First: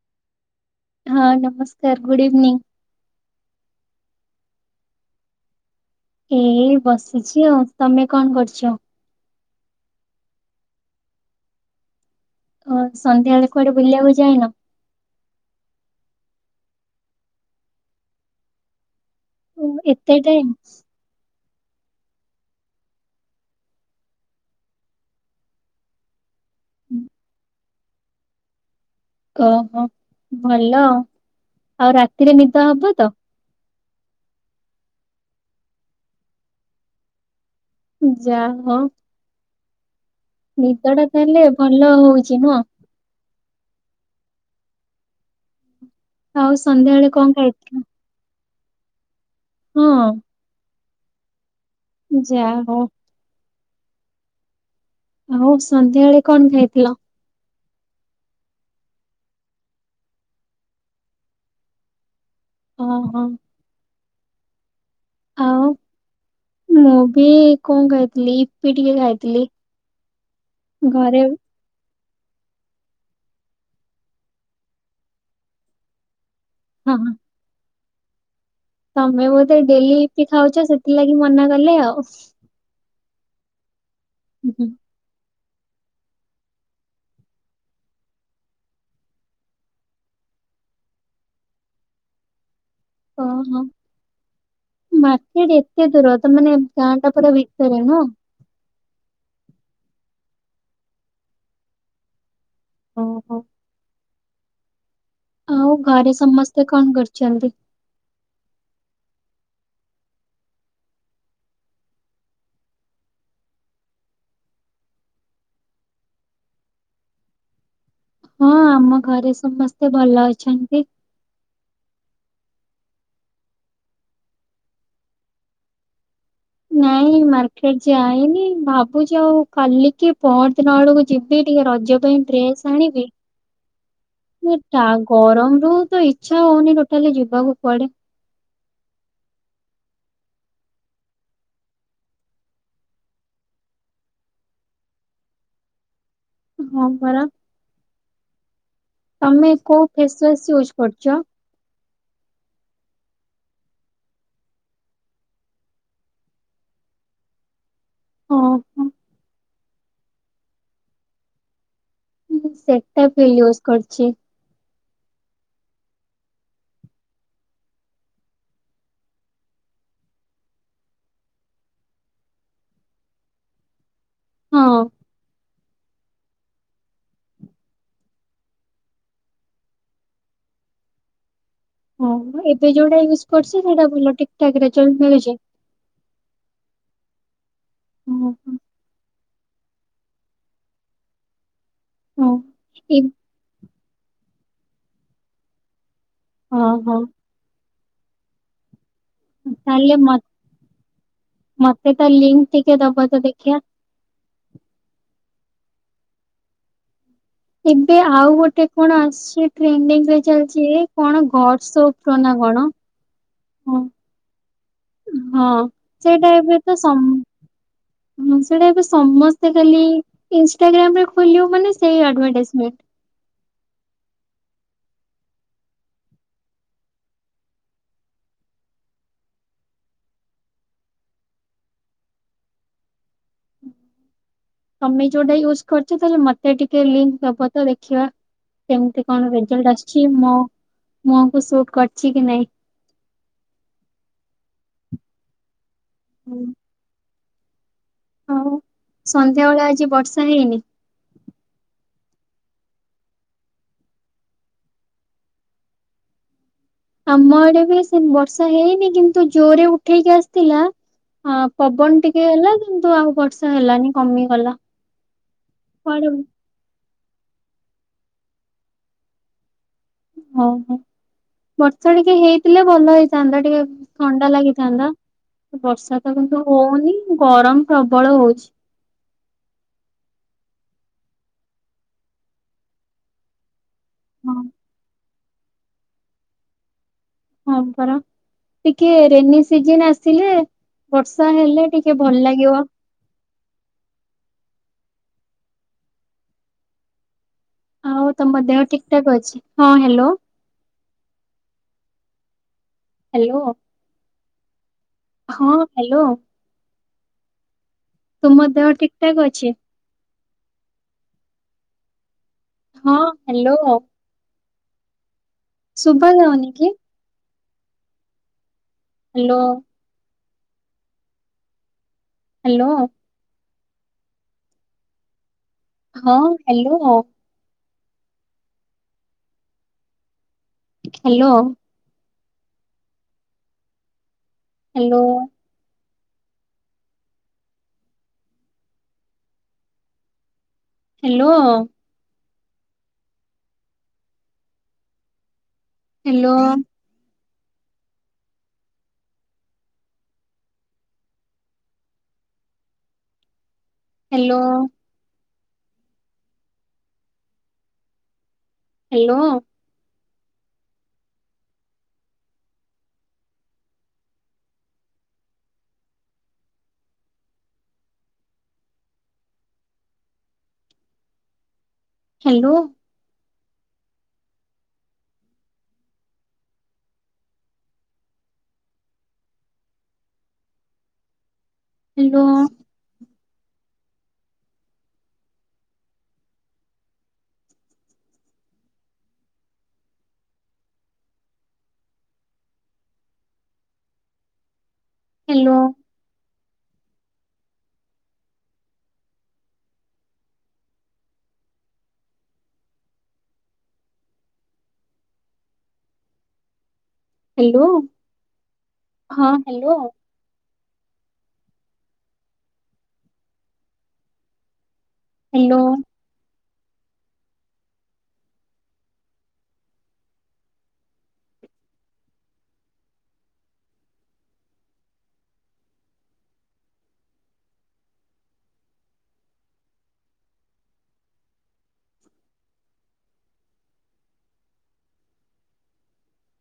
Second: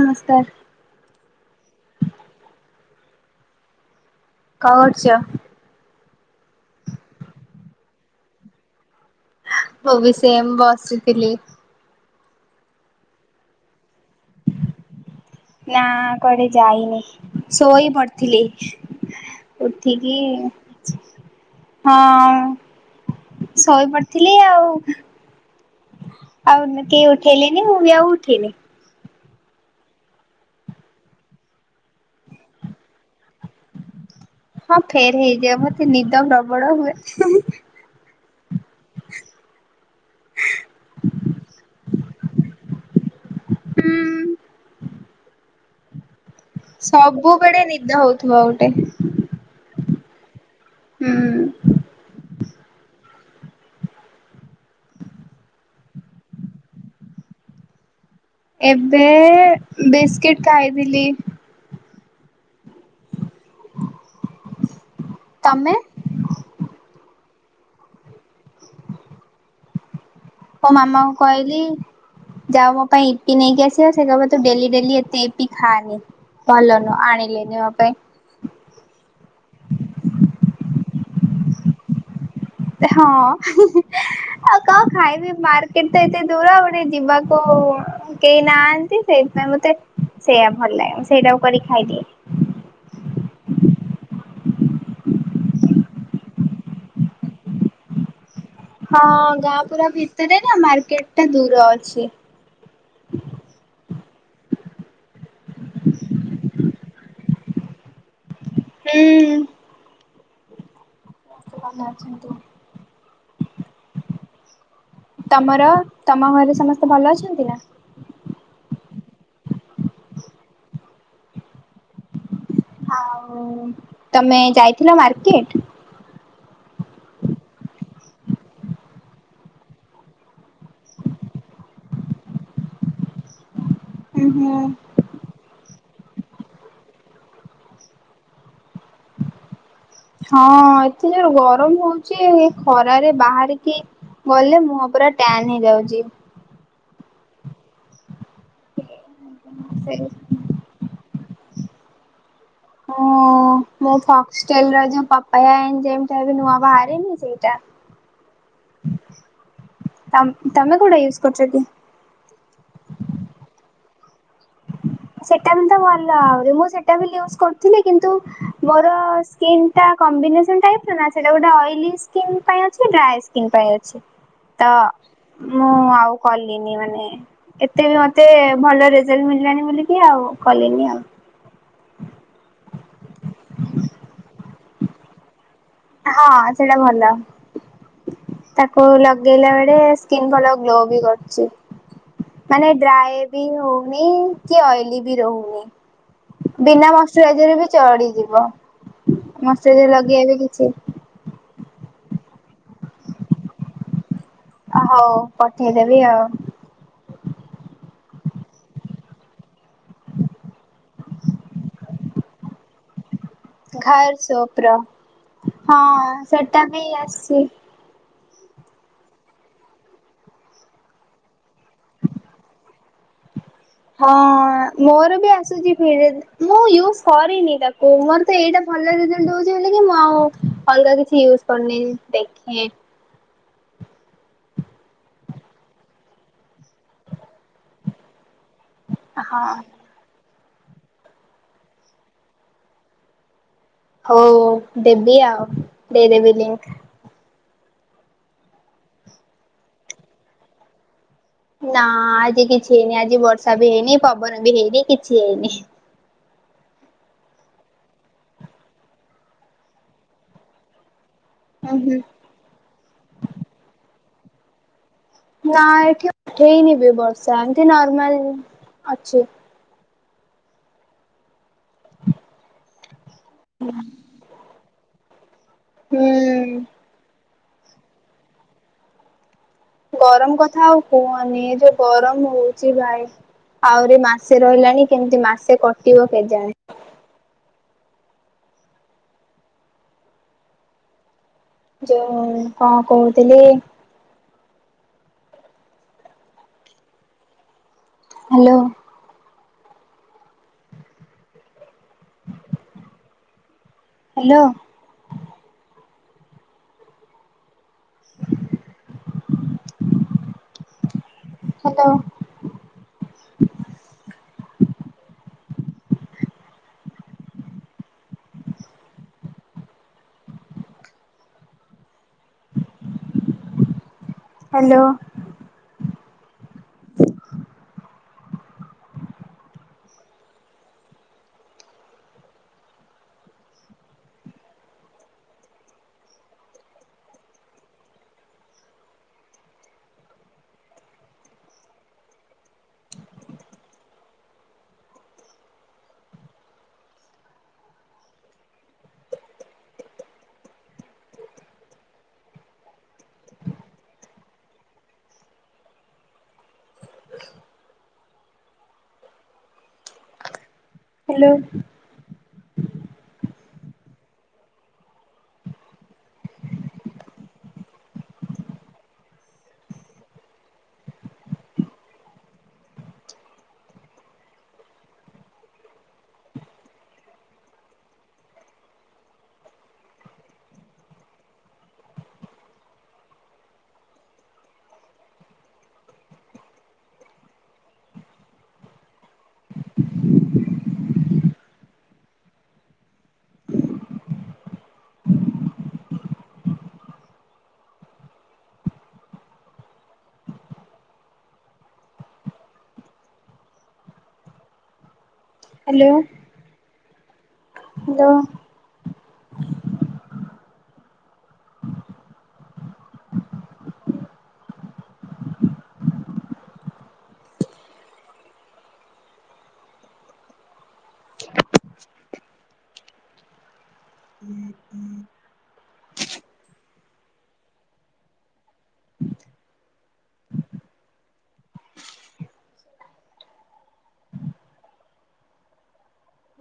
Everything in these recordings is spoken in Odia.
ନମସ୍କାର। ହଁ ନମସ୍କାର ଗୁଡ଼ ଇଭିନିଂ। କଣ କରୁଚ? ଏ ବସିଛି ଆଉ ତମେ କଣ କରୁଛ? ମୁ ବି ସେମ୍ ବସିଥିଲି। ଓ ସନ୍ଧ୍ୟା ବେଳେ କୁଆଡେ ବୁଲିବାକୁ ଯାଇନ? ନା କୁଆଡେ ଯାଇନି ଶୋଇ ପଡିଥିଲି। ଓ, ଉଠିକି ଏତେ ଟାଇମ୍? ହଁ ଶୋଇ ପଡିଥିଲି ଆଉ। ଆଉ ଇମୀତି ଉଠେଇଲେନି ମୁଁ ବି ଆଉ ଉଠେଇନି। ଓହୋ ଭଲ। ଆଉ ରାତିରେ ନିଦ ହବ ତ? ହଁ ଫେର ହେଇଯିବ ମତେ ନିଦ ପ୍ରବଳ ହୁଏ। ଯା ହଉ। ନିଦ ଟା ତାହଲେ ଭଲ ହଉଛି ନୁହ? ହୁଁ। ଆଉ ସନ୍ଧ୍ୟାବେଳେ କଣ ସବୁବେଳେ ଖାଇଥିଲ? ନିଦ ହଉଥିବ ଗୋଟେ ହଁ। ହୁଁ। ଯା ହୋଉ। ହଉ ସନ୍ଧ୍ୟାବେଳେ କଣ ଖାଇଥିଲ? ଏବେ ବିସ୍କିଟ ଖାଇଥିଲି। ଓ ହୋ। ତମେ? ଇ କଣ ଖାଇଥିଲି ଇପି ଟିକେ ଖାଇଥିଲି। ମୋ ମାମା ଙ୍କୁ ଘରେ କହିଲି ଯା ମୋ ପାଇଁ ଇପି ନେଇକି ଆସିବ। ସେ କହିବ ତୁ ଡେଲି ଡେଲି ଏତେ ଇପି ଖାନି। ଭଲ ହଁ ନୁହ ଆଣିଲେନି ମୋ ପାଇଁ। ତମେ ବୋଧେ ଡେଲି ୟୀପି ଖାଉଛ ସେଥିଲାଗି ମନା କଲେ ଆଉ। ହଁ ଆଉ କଣ ଖାଇବି। ମାର୍କେଟ ତ ଏତେ ଦୂର ଗୋଟେ ଯିବାକୁ କେହି ନାହାନ୍ତି ସେଇଥିପାଇଁ ମତେ ସେଇୟା ଭଲ ଲାଗେ ମୁଁ ସେଇଟାକୁ କରିିକି ଖାଇଦିଏ। ଓ ହୋ। ମାର୍କେଟ ଏତେ ଦୂର ତ ମାନେ ଗାଁଟା ପୁରା ଭିତରେ ନା। ହଁ ଗାଁ ପୁରା ଭିତରେ ନା ମାର୍କେଟ ଟା ଦୂର ଅଛି। ଓହୋ। ଆଉ ଘରେ ସମସ୍ତେ କଣ କରୁଛନ୍ତି? ହୁଁ। ଭଲ ଅଛନ୍ତି। ତମର ତମ ଘରେ ସମସ୍ତେ ଭଲ ଅଛନ୍ତି ନା? ହଁ ଆମ ଘରେ ସମସ୍ତେ ଭଲ ଅଛନ୍ତି। ଆଉ ତମେ ଯାଇଥିଲ ମାର୍କେଟ। ନାଇଁ ମାର୍କେଟ ଯାଇନି ଭାବୁଛି ଆଉ କାଲିକି ପହର ଦିନ ଆଡ଼କୁ ଯିବି ଟି ଟିକେ ରଜ ପାଇଁ ଡ୍ରେସ୍ ଆଣିବି ଉଁ ମ ହୁଁ। ଟା ତ ଇଚ୍ଛା ହଉନି ଟୋଟାଲି ଯିବାକୁ କୁଆଡେ ହଁ ଏଥିରେ ଗରମ ହଉଛି ଏ ଖରାରେ ବାହାରିକି ଗଲେ ମୁହଁ ପୁରା ଟ୍ୟାନ୍ ହେଇଯାଉଛି। ହଁ ପରା ତମେ କୋଉ ସେ ଫେସ୍ ୱାଶ୍ ୟୁଜ କରୁଛ? ଓ ମୁଁ ଫକ୍ସଟେଲ ର ଯୋଉ ପପାୟା ଯେମତି ଏବେ ନୂଆ ବାହାରିନି ସେଇଟା। ଓ ହୋ। ତମ ତମେ କୋଉଟା ୟୁଜ କରୁଛ କି? ମୁଁ ସେଟା ବି ୟୁଜ କରିଛି ସେଟା ବି ତ ଭଲ ଆହୁରି ମୁଁ ସେଟାଫିଲ ୟୁଜ କରୁଥିଲି କିନ୍ତୁ ମୋର ସ୍କିନ ଟା କମ୍ବିନେସ ଟାଇପର ନା ସେଟା ଗୋଟେ ଅଏଲ ସ୍କିନ୍ ପାଇଁ ଅଛି ଡ୍ରାଏ ସ୍କିନ୍ ପାଇଁ ଅଛି। ହଁ ତ ମୁଁ ଆଉ କଲିନି ମାନେ ଏତେ ବି ମତେ ଭଲ ରେଜଲ୍ଟ ମିଳିଲାନି ବୋଲି କି ଆଉ କଲିନି ଆଉ ସେ ଯୋଉଟା ୟୁଜ୍ କରୁଚି ସେଟା ଭଲ ଠିକଠାକ ରେଜଲ୍ଟ ମିଳୁଛି। ହଁ ସେଟା ଭଲ। ହଁ ତାକୁ ଲ ଲଗେଇଲା ବେଳେ ସ୍କିନ୍ ଭଲ ଗ୍ଲୋ ବି କରୁଛି। ହଁ ମାନେ ଏ ଡ୍ରାଏ ବି ହଉ ନିନ୍ କି ଅଏଲି ବି ରହୁନି ହଁ ବିନା ହଁ ମୋସ୍ଚରାଇଜ ରେ ବି ଚଡ଼ିଯିବ। ମୋସ୍ଚରାଇଜ ତାହେଲେ ମ ଲଗେଇବା ବି କିଛି ମତେ ତ ଲିଙ୍କ୍ ଟିକେ ଦବ ତ ଦେଖିବା। ହଉ ପଠେଇଦେବି ଆଉ। ଏବେ ଆଉ ଗୋଟେ କଣ ଆସିଛି ଟ୍ରେଣ୍ଡିଙ୍ଗରେ ଚାଲିଛି କଣ ଗଡ ସୋପ ର ନା କଣ? ହଁ ଘର ସପରୋ, ହଁ ସେଇଟା ଏବେ ସେଟା ତ ବି ସମ ଆସିଛି। ହଁ ସେଟା ଏବେ ସମସ୍ତେ ଖାଲି ଇନସ୍ଟାଗ୍ରାମରେ ଖୋଲିବ ମାନେ ସେଇ ଆଡଭାଟାଇଜମେଣ୍ଟ। [inaudible] ହଁ ମୋର ବି ଆସୁଛି ଫିଡ, ମୁଁ ୟୁଜ କରିନି ତାକୁ ମୋର ତ ଏଇଟା ଭଲ ରେଜଲ୍ଟ ଦଉଚି ବୋଲିକି ମୁଁ ଆଉ ଅଲଗା କିଛି ୟୁଜ କରନି ଦେଖେଁ [inaudible] ତମେ ଯୋଉଟା ୟୁଜ କରିଛ ତାହଲେ ମତେ ଟିକେ ଲିଙ୍କ୍ ଦବ ତ ଦେଖିବା। କେମତି କଣ ହଁ ରେଜଲ୍ଟ ଆଶିଛି ମୋ ମୁହଁକୁ ସୁଟ୍ କରଛି କି ନାଇଁ। ହଉ ଦେବି ଆଉ ଦେଇଦବି ଲିଙ୍କ୍। ହଉ ସନ୍ଧ୍ୟାବେଳେ ଆଜି ବର୍ଷା ହେଇନି। ନା ଆଜି କିଛି ହେଇନି ଆଜି ବର୍ଷା ବି ହେଇନି ପବନ ବି ହେଇନି କିଛି ହେଇନି। ଆମ ଆଡେ ବି ସେ ବର୍ଷା ହେଇନି, କିନ୍ତୁ ଜୋରେ ଉଠେଇକି ଆସିଥିଲା। ହଁ ହୁଁ ହୁଁ ପବନ ଟିକେ ହେଲା କିନ୍ତୁ ଆଉ ବର୍ଷା ହେଲାନି କମିଗଲା। ନା କୁଆଡେ ଏଠି ଉଠେଇନି ବି ବର୍ଷା ଏମିତି ନର୍ମାଲ ଅଛି। ଓ ହୋ। ବର୍ଷା ଟିକେ ହେଇଥିଲେ ଭଲ ହେଇଥାନ୍ତା, ଟିକେ ଥଣ୍ଡା ଲାଗିଥାନ୍ତା। ବର୍ଷା ତ କିନ୍ତୁ ହୁଁ। ହଉନି ଗରମ ପ୍ରବଳ ହଉଛି। ଗରମ କଥା ଆଉ କୁହନି ଯୋଉ ଗରମ ହଉଛି ଭାଇ ଆହୁରି ହଁ ମାସେ ରହିଲାଣି, କେମିତି ମାସେ କଟିବ କେଜାଣି ହଁ ପରା ଟିକେ ରେନି ସିଜନ୍ ଆସିଲେ ବ ସ ହେଲେ ଟିକେ ଯୋଉ [unintelligible] ଆଉ ତମ ହ୍ୟାଲୋ ଦେହ ଠିକଠାକ ଅଛି, ହଁ ହ୍ୟାଲୋ ହ୍ୟାଲୋ ହାଲୋ। ହଁ ହାଲୋ। ତୁମ ଦେହ ଠିକ ଠାକ ଅଛି? ହାଲୋ। ହଁ ହାଲୋ। ସୁୁଭା ଯାଉନ କି? ହାଲୋ। ହାଲୋ। ହାଲୋ। ହଁ hello. Hello. Hello. Hello. Hello. Hello. Hello. Hello. Hello. Hello. Hello. Hello. Hello. Hello. ହଁ hello. Hello.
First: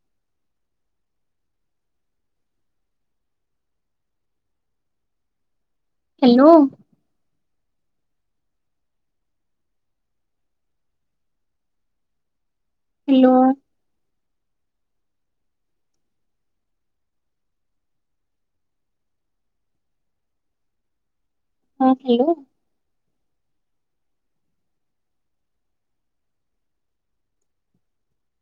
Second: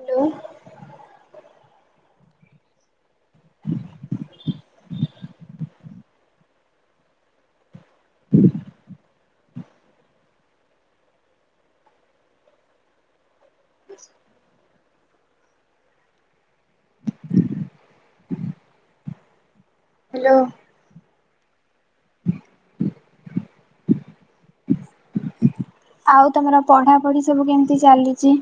Hello. Hello. [inaudible] Hello. [inaudible] Hello. ହଁ ହେଲୋ। ଆଉ ତମର ପଢାପଢି ସବୁ କେମିତି ଚାଲିଚି?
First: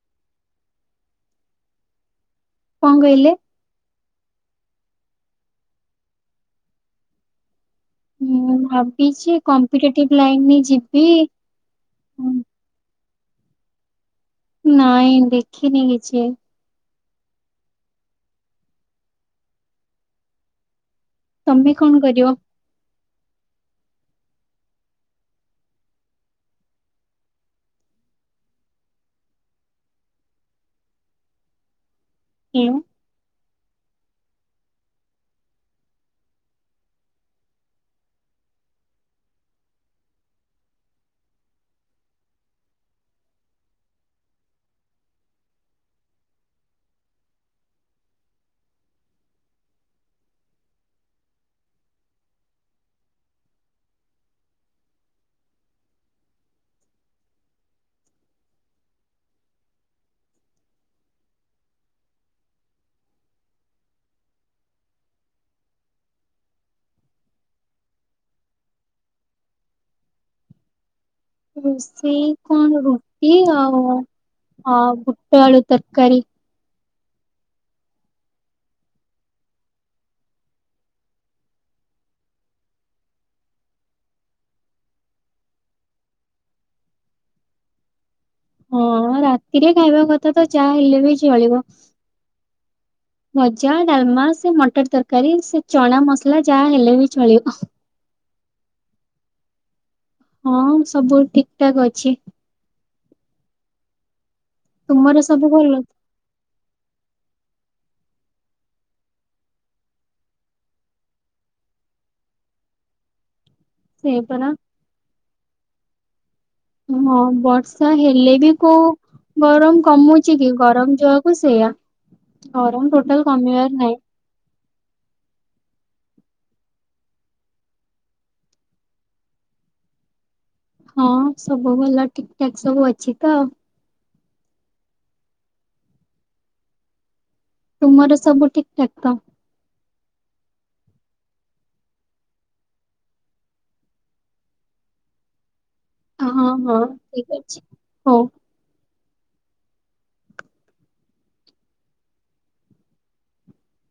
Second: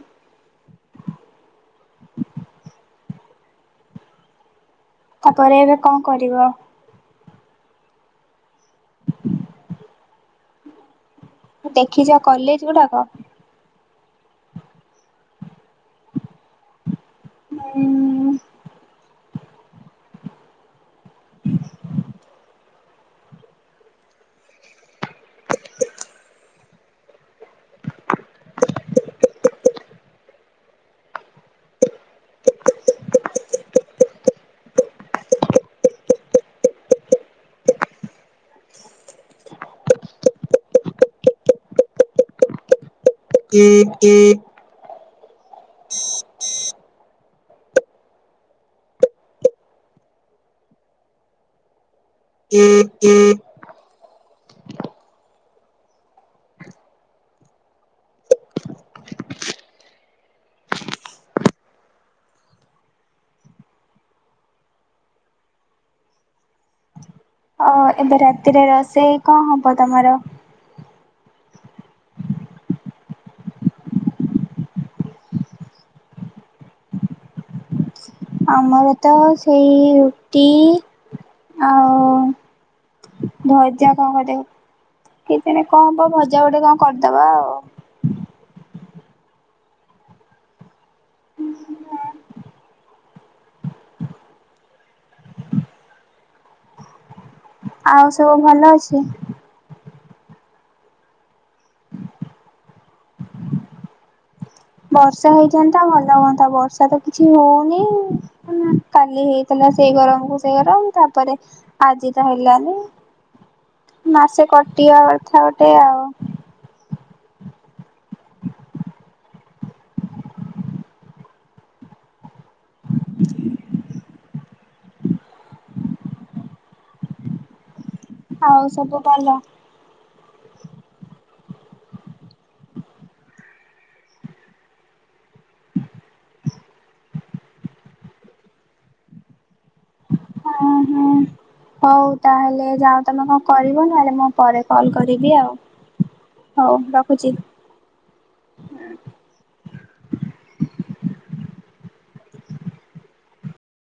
କଣ କହିଲେ? ତାପରେ ଏବେ କଣ କରିବ? ମୁଁ ଭାବିଚି କମ୍ପିଟେଟିଭ ଲାଇନରେ ଯିବି। ଦେଖିଚ କଲେଜ ଗୁଡାକ? ନାଇଁ ଦେଖିନି କିଛି। ହୁଁ। ତମେ କଣ କରିବ? ହାଲୋ। [inaudible] [inaudible] ହ ଏବେ ରାତିରେ ରୋଷେଇ କଣ ହବ ତମର? ରୋଷେଇ କଣ ରୁଟି ଆଉ ହଁ ବୁଟ ଆଳୁ ତରକାରୀ। ଆମର ତ ସେଇ ରୁଟି ଆଉ। ଭଯା କଣ ଗୋଟେ। କେଜାଣ କଣ ହବ ଭଜା ଗୋଟେ କଣ କରିଦବା ଆଉ। ହଁ ରାତିରେ ଖାଇବା କଥା ତ ଚାହା ହେଲେ ବି ଚଳିବ। ଭଜା, ଡାଲମା, ସେ ମଟର ତରକାରୀ, ସେ ଚଣା ମସଲା, ଯାହା ହେଲେ ବି ଚଳିବ। ଆଉ ସବୁ ଭଲ ଅଛି? ହଁ ସବୁ ଠିକଠାକ ଅଛି। ତୁମର ବର୍ଷା ସବୁ ହେଇଯାଆନ୍ତା ଭଲ ହୁଅନ୍ତା ବର୍ଷା ତ କିଛି ହୋଉନି। କାଲି ହେଇଥିଲା ସେଇ ଗରମକୁ ସେଇ ଗରମ ତାପରେ ଆଜି ତା ହେଲାନି। ତ [inaudible] ମାସେ କଟିବା କଥା ଗୋଟେ ଆଉ। ହଁ ବର୍ଷା ହେଲେ ବି କୋଉ ଗରମ କମୁଚି କି ଗରମ ଯୋଉଆକୁ ସେଇଆ। ଗରମ୍ ଟୋଟାଲ୍ କମିବାର ନାହିଁ। ଆଉ ସବୁ ଭଲ? ହଁ ସବୁ ଭଲ ଠିକଠାକ ସବୁ ଅଛି ତ। ତୁମର ସବୁ ଠିକଠାକ୍ ତ? ହୋଉ ତାହେଲେ ଯାଅ ତମେ କଣ କରିବ ନହେଲେ ମୁଁ ପରେ କଲ କରିବି ଆଉ। ହଁ ହଉ ହଁ ରଖୁଛି। ଠିକ ଅଛି ହୋଉ।